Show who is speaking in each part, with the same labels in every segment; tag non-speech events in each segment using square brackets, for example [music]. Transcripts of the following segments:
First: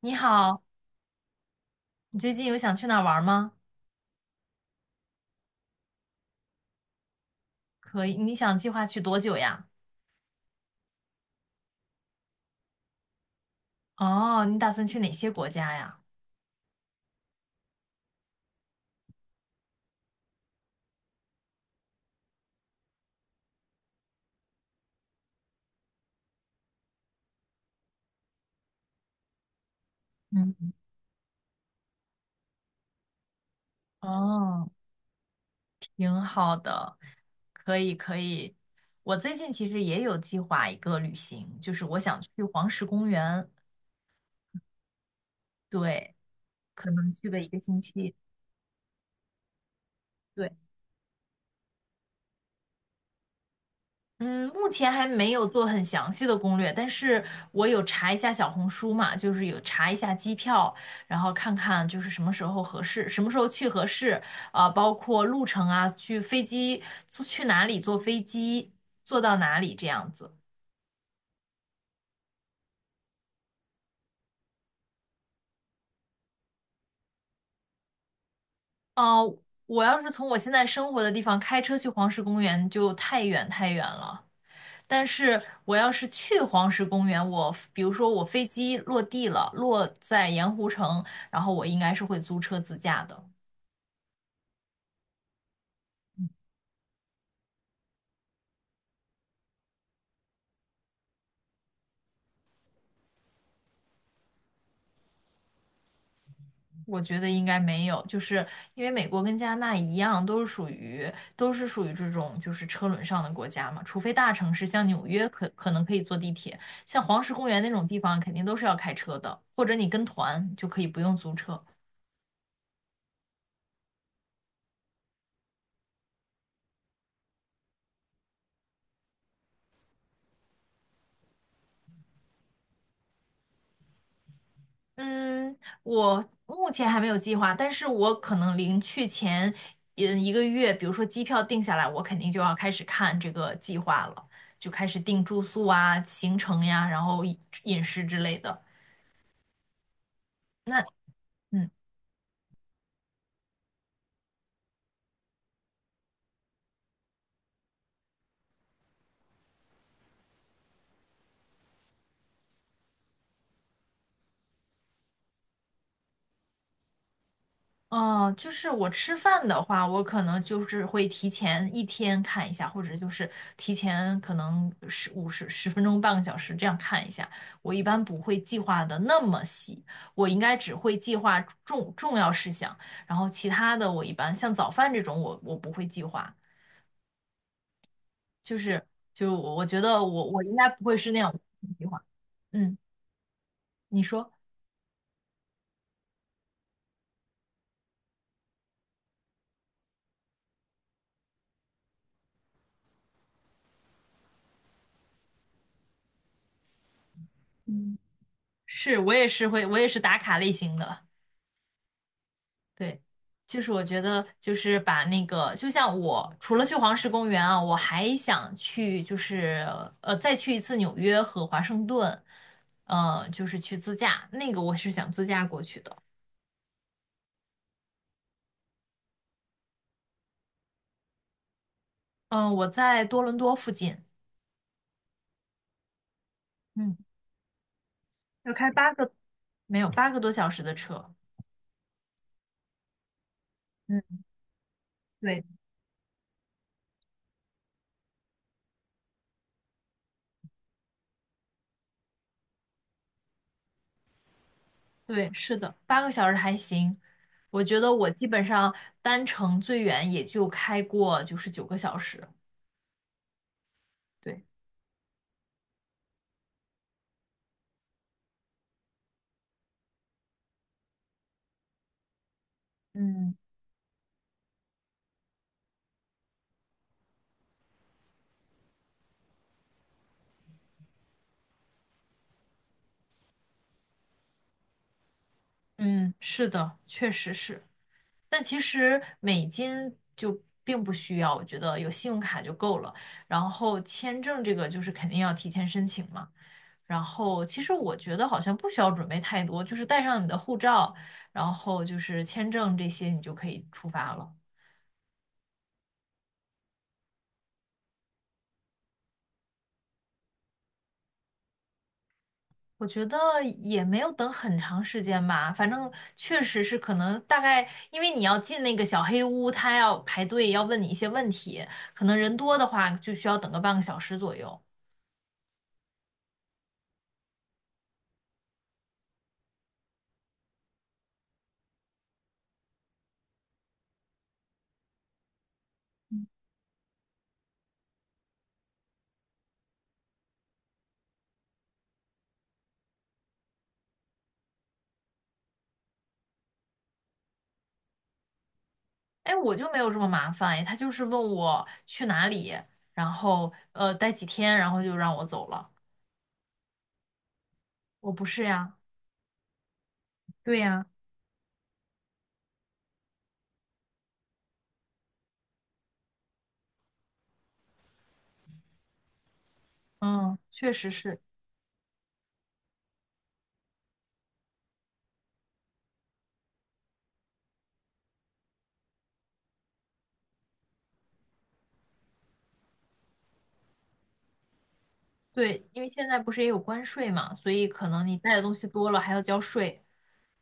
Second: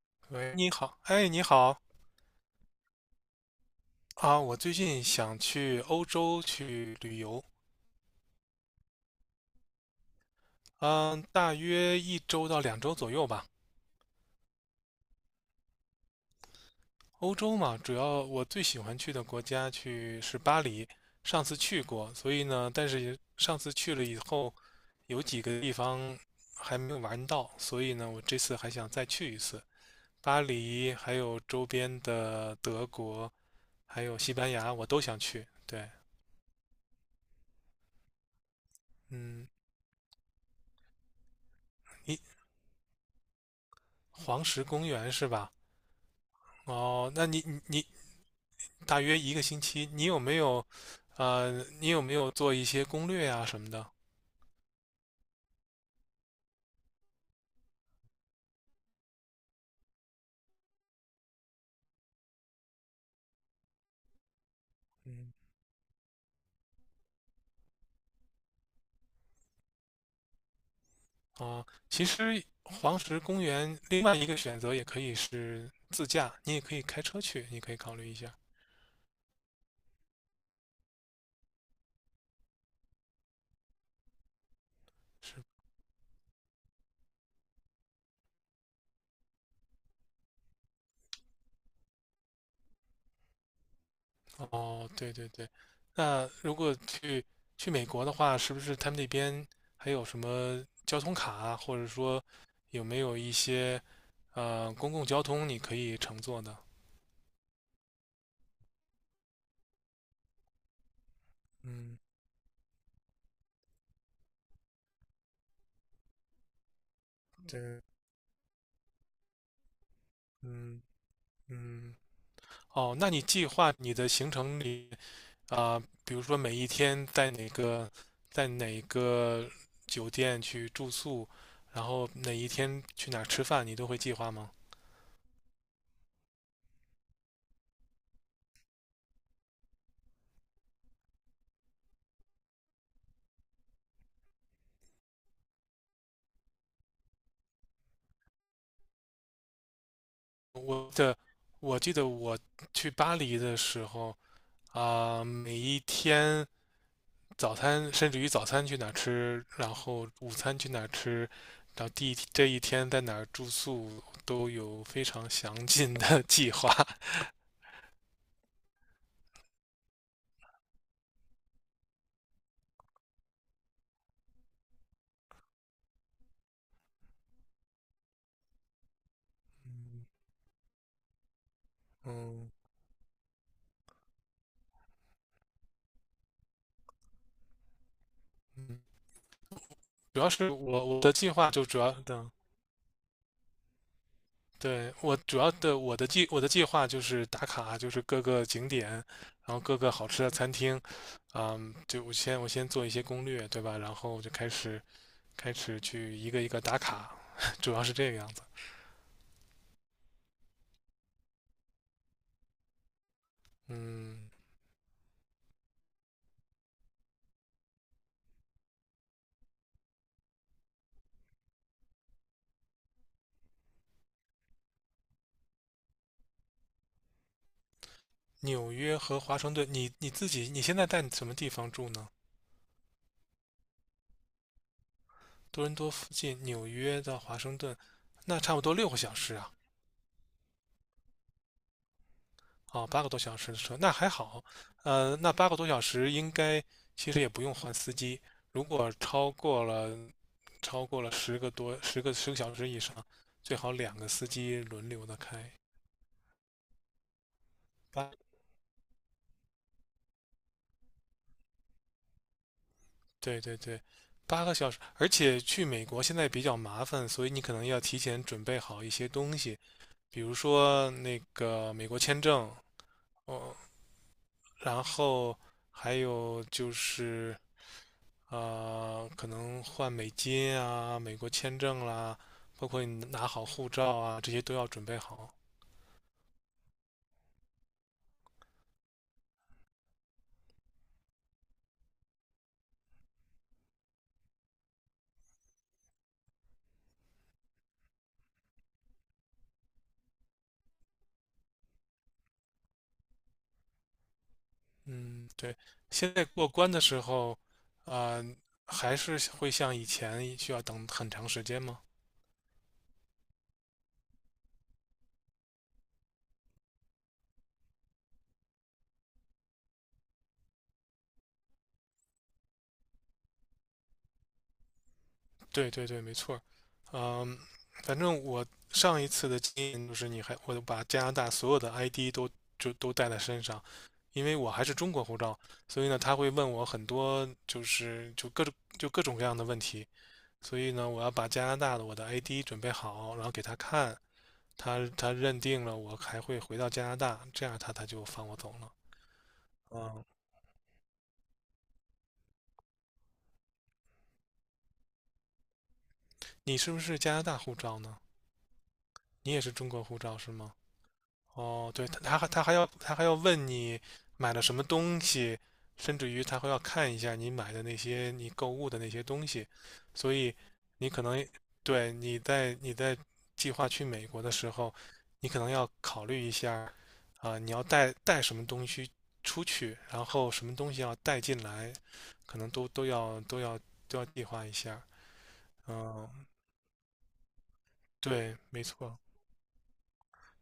Speaker 1: 你
Speaker 2: 喂，
Speaker 1: 好，
Speaker 2: 你好，哎，你好。
Speaker 1: 你最近有想去哪儿玩吗？
Speaker 2: 啊，我最近想去欧洲去旅游，
Speaker 1: 可以，你想计划去多久呀？
Speaker 2: 嗯，大约一周到两周左右吧。
Speaker 1: 哦，你打算去哪些国家呀？
Speaker 2: 欧洲嘛，主要我最喜欢去的国家去是巴黎，上次去过，所以呢，但是上次去了以后，有几个地方还没有玩到，所以呢，我这次还想再去一次。巴
Speaker 1: 嗯，
Speaker 2: 黎，还有周边的德国，还有西班
Speaker 1: 哦，
Speaker 2: 牙，我都想去。对，
Speaker 1: 挺好的，可以可以。我最
Speaker 2: 嗯，
Speaker 1: 近其实也有计划一个旅行，就是我
Speaker 2: 你
Speaker 1: 想去黄石公园，
Speaker 2: 黄石公园是吧？
Speaker 1: 对，可能
Speaker 2: 哦，那
Speaker 1: 去个
Speaker 2: 你
Speaker 1: 一个
Speaker 2: 你
Speaker 1: 星
Speaker 2: 你
Speaker 1: 期。
Speaker 2: 大约一个星期，你有没
Speaker 1: 对。
Speaker 2: 有，你有没有做一些攻略呀、什么的？
Speaker 1: 嗯，目前还没有做很详细的攻略，但是我有查一下小红书嘛，就是有查一下机票，然后看看就是什么时候合适，什么时候去合适，包括
Speaker 2: 嗯，
Speaker 1: 路程啊，去飞机，坐去哪里坐飞机，坐到哪里这样子。
Speaker 2: 哦，其实黄石公园另外一个选择也可以是自驾，你也可以开车去，你可以考虑一下。
Speaker 1: 哦、我要是从我现在生活的地方开车去黄石公园，就太远太远了。但
Speaker 2: 是。
Speaker 1: 是我要是去黄石公园，我比如说我飞机落地了，落在盐湖城，然后我应该是会租车自驾的。
Speaker 2: 哦，对对对。那如果去美国的话，是不是他们那边还有什么交通卡啊或者说有没有一些呃公共交通你可以乘坐的？
Speaker 1: 我觉得应该没有，就是因为美国跟加拿大一样，都是属于
Speaker 2: 嗯，
Speaker 1: 这种就是车轮上的国家嘛，除非大城市像纽约可能可以坐地铁，像黄石公园那
Speaker 2: 对，
Speaker 1: 种地方肯定都是要开车的，或者你跟团就
Speaker 2: 嗯。
Speaker 1: 可以不用租车。
Speaker 2: 嗯。哦，那你计划你的行程里啊，比如说每一天在哪个在哪个酒店去住宿，然后哪一天去哪儿吃饭，你都会计划吗？
Speaker 1: 嗯，我目前还没有计划，但是我可能临去前，1个月，比如说机票定下来，我肯定就要开始看这个计划了，就开始定住宿啊、行程呀，然后饮食之类的。那
Speaker 2: 我的，
Speaker 1: 嗯，
Speaker 2: 我记得我去巴黎的时候啊，每一天早餐，甚至于早餐去哪儿吃，然后午餐去哪儿吃，然后第一这一天在哪儿住宿，都有非常详尽的 [laughs] 计划。
Speaker 1: 哦，就是我吃饭的话，我可能就是会提前1天看一下，或者就是提前可能十五十十分钟、半个小时这样看一下。我一般不会计划的那么细，
Speaker 2: 嗯。
Speaker 1: 我应该只会计划重要事项，然后其他的我一般像早饭这种我不会计划，就
Speaker 2: 嗯。
Speaker 1: 是就我觉得
Speaker 2: 主
Speaker 1: 我
Speaker 2: 要
Speaker 1: 我
Speaker 2: 是
Speaker 1: 应该不
Speaker 2: 我
Speaker 1: 会
Speaker 2: 我
Speaker 1: 是
Speaker 2: 的
Speaker 1: 那
Speaker 2: 计
Speaker 1: 样
Speaker 2: 划就主
Speaker 1: 计
Speaker 2: 要
Speaker 1: 划。
Speaker 2: 的
Speaker 1: 嗯，你说
Speaker 2: 对，我主要的我的计我的计划就是打卡，就是各个景点，然后各个好吃的餐厅，嗯，就我先我先做一些攻略，对吧？然后就开始开始去一个一个打卡，[laughs] 主要是
Speaker 1: 嗯，
Speaker 2: 这个样子。
Speaker 1: 是，我也是会，我也是打卡类型的。对，就是我觉得，
Speaker 2: 嗯，
Speaker 1: 就是把那个，就像我除了去黄石公园啊，我还想去，就是再去一次纽约和华盛顿，就是去自驾，那个我是想自驾过去的。
Speaker 2: 纽约和华盛顿，你你自己你现在在什么地方住呢？
Speaker 1: 嗯、我在多伦多附近，
Speaker 2: 多伦多附近，纽
Speaker 1: 嗯，
Speaker 2: 约到华盛顿，那
Speaker 1: 要
Speaker 2: 差不
Speaker 1: 开
Speaker 2: 多六
Speaker 1: 八
Speaker 2: 个
Speaker 1: 个，
Speaker 2: 小时啊。
Speaker 1: 没有8个多小时的车。
Speaker 2: 哦，八个多小时的车，那还
Speaker 1: 嗯，
Speaker 2: 好。呃，那
Speaker 1: 对，
Speaker 2: 八个多小时应该其实也不用换司机。如果超过了十个多十个十个小时以上，最好两个司机轮流的
Speaker 1: 对，
Speaker 2: 开。
Speaker 1: 是的，8个小时还行。我觉得我
Speaker 2: 八，
Speaker 1: 基本上单程最远也就开过就是9个小时。
Speaker 2: 对对对，八
Speaker 1: 对。
Speaker 2: 个小时。而且去美国现在比较麻烦，所以你可能要提前准备好一些东西，比如说那个美国签证，
Speaker 1: 嗯。
Speaker 2: 哦，然后还有就是可能换美金啊、美国签证啦，包括你拿好护照啊，这些都要准备好。
Speaker 1: 嗯，是的，确实是。但其实美金就并不需要，我觉得有信用卡就够了。然后签证这个就是肯定要提前申请嘛。然后其实我觉得好像不需要准备太多，就是带上你的护照，然后就是签证这些，你就可以出发了。
Speaker 2: 嗯，对，现在过关的时候，啊、还是会像以前需要等很长时间吗？
Speaker 1: 我觉得也没有等很长时间吧，反正确实是可能大概，因为你要进那个小黑屋，他要排队，要问你一些问题，可能人多的话就需要等个半个小时左右。
Speaker 2: 对对对，没错儿。嗯，反正我上一次的经验就是，我把加拿大所有的 ID 都都带在身上，因为我还是中国护照，所以呢，他会问我很多就各种各样的问题。所以呢，我要把加拿大的我的 ID 准备好，然后给他看，他认定了我还会回到加拿大，这样他就放我走了。
Speaker 1: 哎，我就没有这
Speaker 2: 嗯，
Speaker 1: 么麻烦，哎，他就是问我去哪里，然后待几天，然后就让我走了。
Speaker 2: 你是不是加拿大护照呢？
Speaker 1: 我不是呀，
Speaker 2: 你也是中国护照是吗？
Speaker 1: 对呀，
Speaker 2: 哦，对，他还要问你买了什么东西，甚至于他会要看一下你买的那些你购物的那些东西，所以
Speaker 1: 嗯，确
Speaker 2: 你
Speaker 1: 实
Speaker 2: 可
Speaker 1: 是，
Speaker 2: 能对你在计划去美国的时候，你可能要考虑一下啊，你要带什么东西出去，然后什么东西要带进来，可能都要计划一下。
Speaker 1: 对，因为现
Speaker 2: 嗯，
Speaker 1: 在不是也有关税嘛，所以可能你带
Speaker 2: 对，
Speaker 1: 的东
Speaker 2: 没
Speaker 1: 西多
Speaker 2: 错。
Speaker 1: 了还要交税。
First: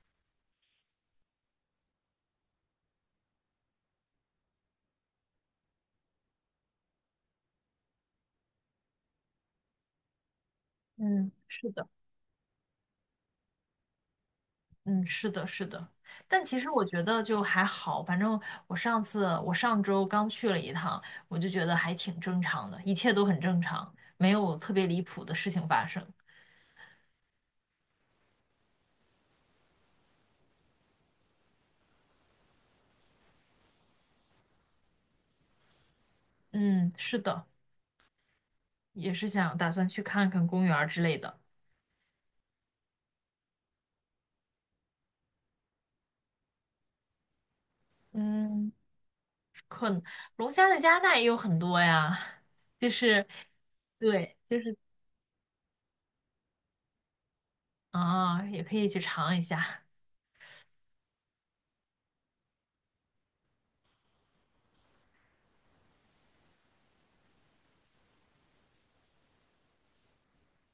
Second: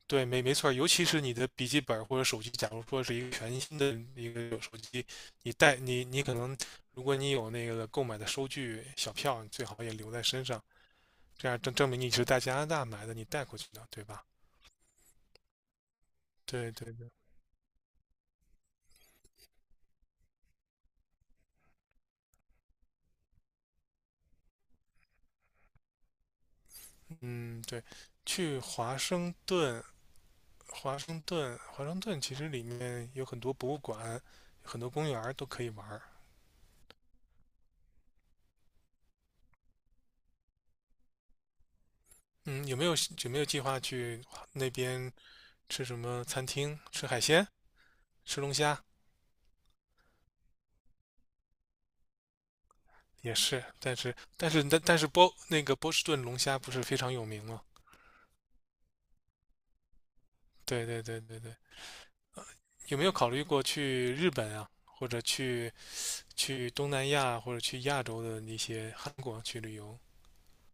Speaker 2: 对，没没错儿。尤其是你的笔记本或者手机，假如说是一个全新的一个手机，你带你你可能，如果你有那个购买的收据小票，你最好也留在身上，
Speaker 1: 嗯，
Speaker 2: 这样
Speaker 1: 是
Speaker 2: 证
Speaker 1: 的。
Speaker 2: 证明你是在加拿大买的，你带过去的，对吧？
Speaker 1: 嗯，是的，是的，但其实
Speaker 2: 对
Speaker 1: 我
Speaker 2: 对
Speaker 1: 觉
Speaker 2: 对，
Speaker 1: 得就还好，反正我上周刚去了一趟，我就觉得还挺正常的，一切都很正常，没有特别离谱的事情发生。
Speaker 2: 嗯对，去华盛顿，华盛顿其实里面有很多博物馆，很多公园儿都可以玩儿。
Speaker 1: 嗯，是的，也是想打算去看看公园儿之类的。
Speaker 2: 嗯，有没有计划去那边吃什么餐厅？吃海鲜？吃龙
Speaker 1: 嗯，
Speaker 2: 虾？
Speaker 1: 龙虾的加拿大也有很多呀，就是
Speaker 2: 也是，
Speaker 1: 对，就是
Speaker 2: 但是那个波士顿龙虾不是非常有名吗？
Speaker 1: 啊，也可以去尝一下。
Speaker 2: 对对对对对，呃，有没有考虑过去日本啊，或者去东南亚，或者去亚洲的那些韩国去旅游？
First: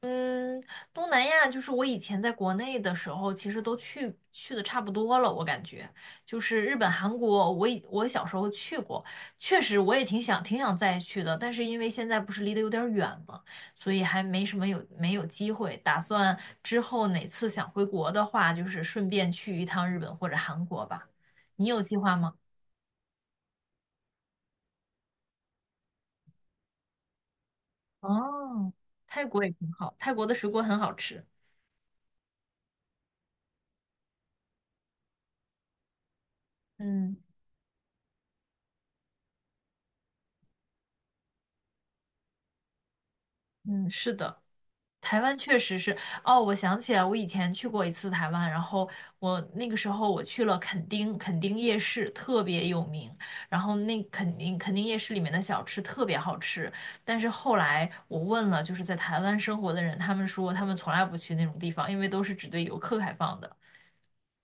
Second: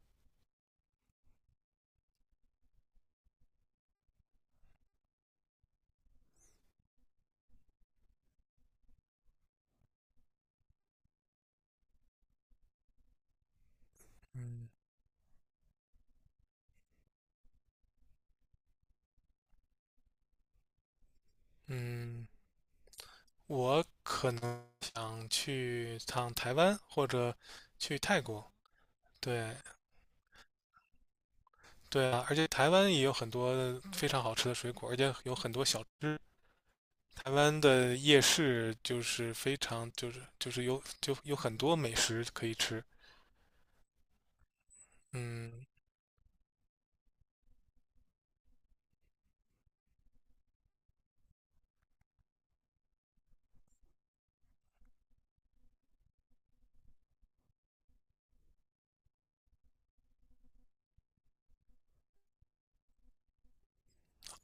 Speaker 1: 嗯，东南亚就是我以前在国内的时候，其实都去的差不多了，我感觉就是日本、韩国，我小时候去过，确实我也挺想挺想再去的，但是因为现在不是离得有点远嘛，所以还没什么
Speaker 2: 嗯。
Speaker 1: 有没有机会。打算之后哪次想回国的话，就是顺便去一趟日本或者韩国吧。你有计划
Speaker 2: 嗯，
Speaker 1: 吗？
Speaker 2: 我可能想去趟台湾或者去泰国。
Speaker 1: 哦，泰国
Speaker 2: 对，
Speaker 1: 也挺好，泰国的水果很好吃。
Speaker 2: 对啊，而且台湾也有很多非常好吃的水果，而且有很多小吃。
Speaker 1: 嗯
Speaker 2: 台湾的夜市就是非常就是就是有很多美食可以吃，
Speaker 1: 嗯，是的。台湾确
Speaker 2: 嗯，
Speaker 1: 实是，哦，我想起来，我以前去过一次台湾，然后我那个时候我去了垦丁，垦丁夜市特别有名，然后那垦丁夜市里面的小吃特别好吃，但是后来我问了就是在台湾生活的人，他们说他们从来不去那种地方，因为都是只对游客开放的。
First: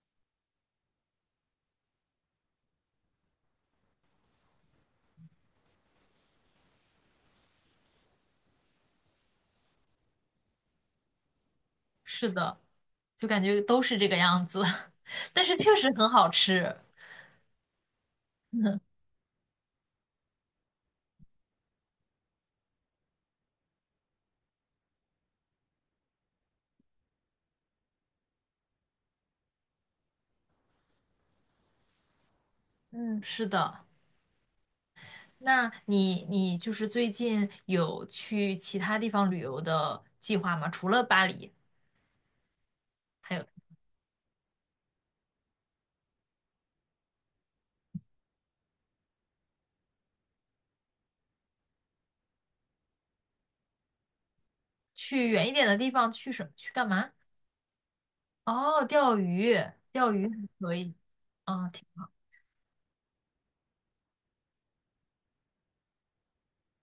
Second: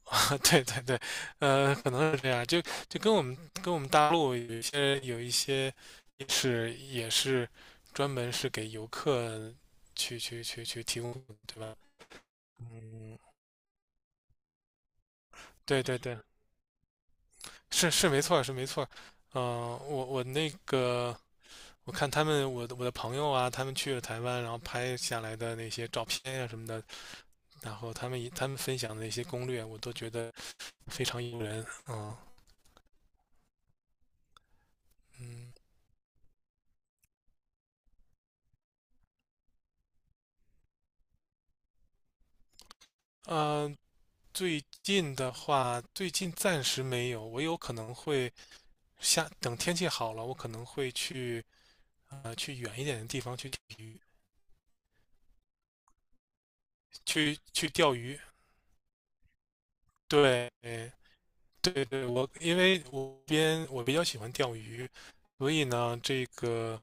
Speaker 2: [laughs] 对对对，呃，可能是这样，就跟我们跟我们大陆有有一些夜市也是专门是给游客去提供的对吧？
Speaker 1: 是的，
Speaker 2: 嗯，
Speaker 1: 就感觉都是这个样子，[laughs] 但是确
Speaker 2: 对
Speaker 1: 实
Speaker 2: 对
Speaker 1: 很
Speaker 2: 对，
Speaker 1: 好吃。
Speaker 2: 是是没错是没错，
Speaker 1: [laughs]
Speaker 2: 嗯、我我那个我看他们我的朋友啊，他们去了台湾，然后拍下来的那些照片呀、什么的，然后他们分享的一些攻略，我都觉得非常诱人啊，
Speaker 1: 嗯，是的。
Speaker 2: 嗯。
Speaker 1: 那你就是最近有去其他地方旅游的计划吗？除了巴黎，还
Speaker 2: 啊。
Speaker 1: 有
Speaker 2: 呃最近的话，最近暂时没有，我有可能会等天气好了，我可能会去去远一点的地方去钓鱼，
Speaker 1: 去远一点的地方去什么？去干嘛？
Speaker 2: 去钓鱼。
Speaker 1: 哦，钓鱼，钓鱼还
Speaker 2: 对，
Speaker 1: 可以。哦，挺
Speaker 2: 对对，因为我比较喜欢钓鱼，所以呢，这个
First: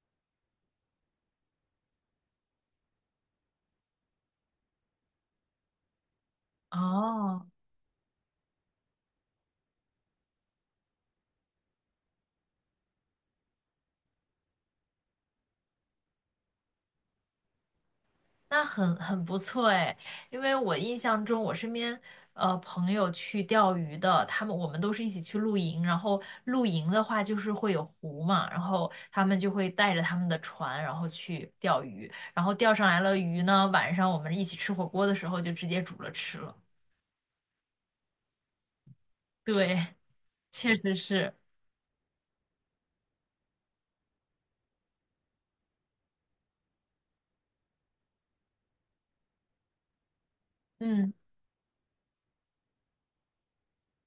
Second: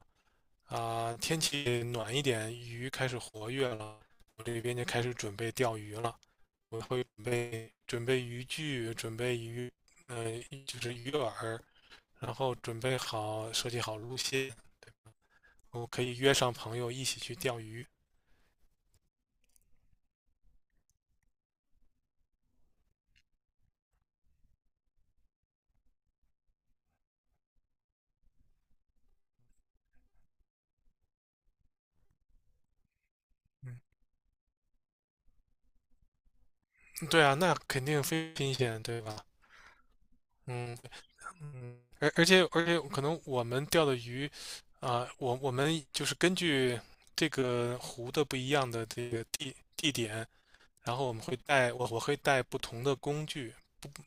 Speaker 2: 啊、天气暖一点，鱼开始活跃了，我这边就开始准备钓鱼了。我会
Speaker 1: 哦，
Speaker 2: 准备渔具，准备鱼，呃，就是鱼饵，然后准备好设计好路线，对，我可以约上朋友一起去钓鱼。
Speaker 1: 那很不错哎，因为我印象中，我身边朋友去钓鱼的，我们都是一起去露营，然后露营的话就是会有湖嘛，然后他们就会带着他们的船，然后去钓鱼，然后钓上来了鱼呢，晚
Speaker 2: 嗯
Speaker 1: 上我们一起吃火锅的时候就直接煮了吃了。
Speaker 2: 对啊，那肯定非常新鲜，对吧？
Speaker 1: 对，确
Speaker 2: 嗯。
Speaker 1: 实是，
Speaker 2: 嗯，而且可能我们钓的鱼，啊、我们就是根据这个湖的不一样的这个地地点，然后
Speaker 1: 嗯，
Speaker 2: 我会带不同的工具，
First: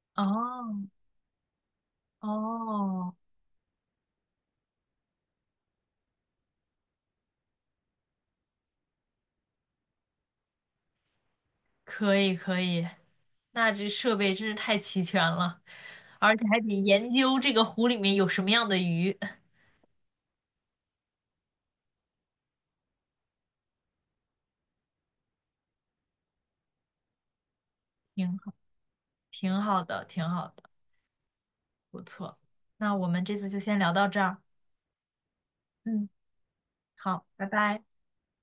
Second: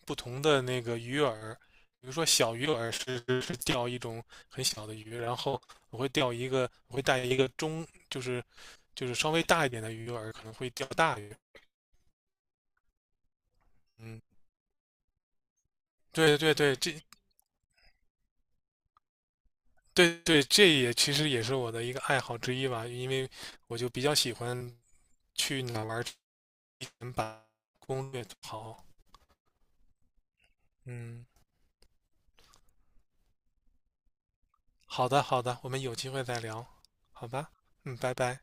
Speaker 2: 不同的
Speaker 1: 哦
Speaker 2: 那个鱼饵，比如说小鱼饵
Speaker 1: 哦，
Speaker 2: 是钓一种很小的鱼，然后我会带一个中就是就是稍微大一点的鱼饵，可能会钓大鱼。
Speaker 1: 可以可以，那这设
Speaker 2: 嗯，
Speaker 1: 备真是太齐全了。而
Speaker 2: 对
Speaker 1: 且
Speaker 2: 对
Speaker 1: 还得
Speaker 2: 对，这
Speaker 1: 研究这个湖里面有什么样的鱼，
Speaker 2: 对，这也其实也是我的一个爱好之一吧，因为我就比较喜欢去哪玩儿全把攻略
Speaker 1: 挺
Speaker 2: 做
Speaker 1: 好，
Speaker 2: 好。
Speaker 1: 挺好的，挺好的，
Speaker 2: 嗯，
Speaker 1: 不错。那我们这次就先聊到这儿。
Speaker 2: 好的，我们有机
Speaker 1: 嗯，
Speaker 2: 会再聊，
Speaker 1: 好，
Speaker 2: 好
Speaker 1: 拜
Speaker 2: 吧？
Speaker 1: 拜。
Speaker 2: 嗯，拜拜。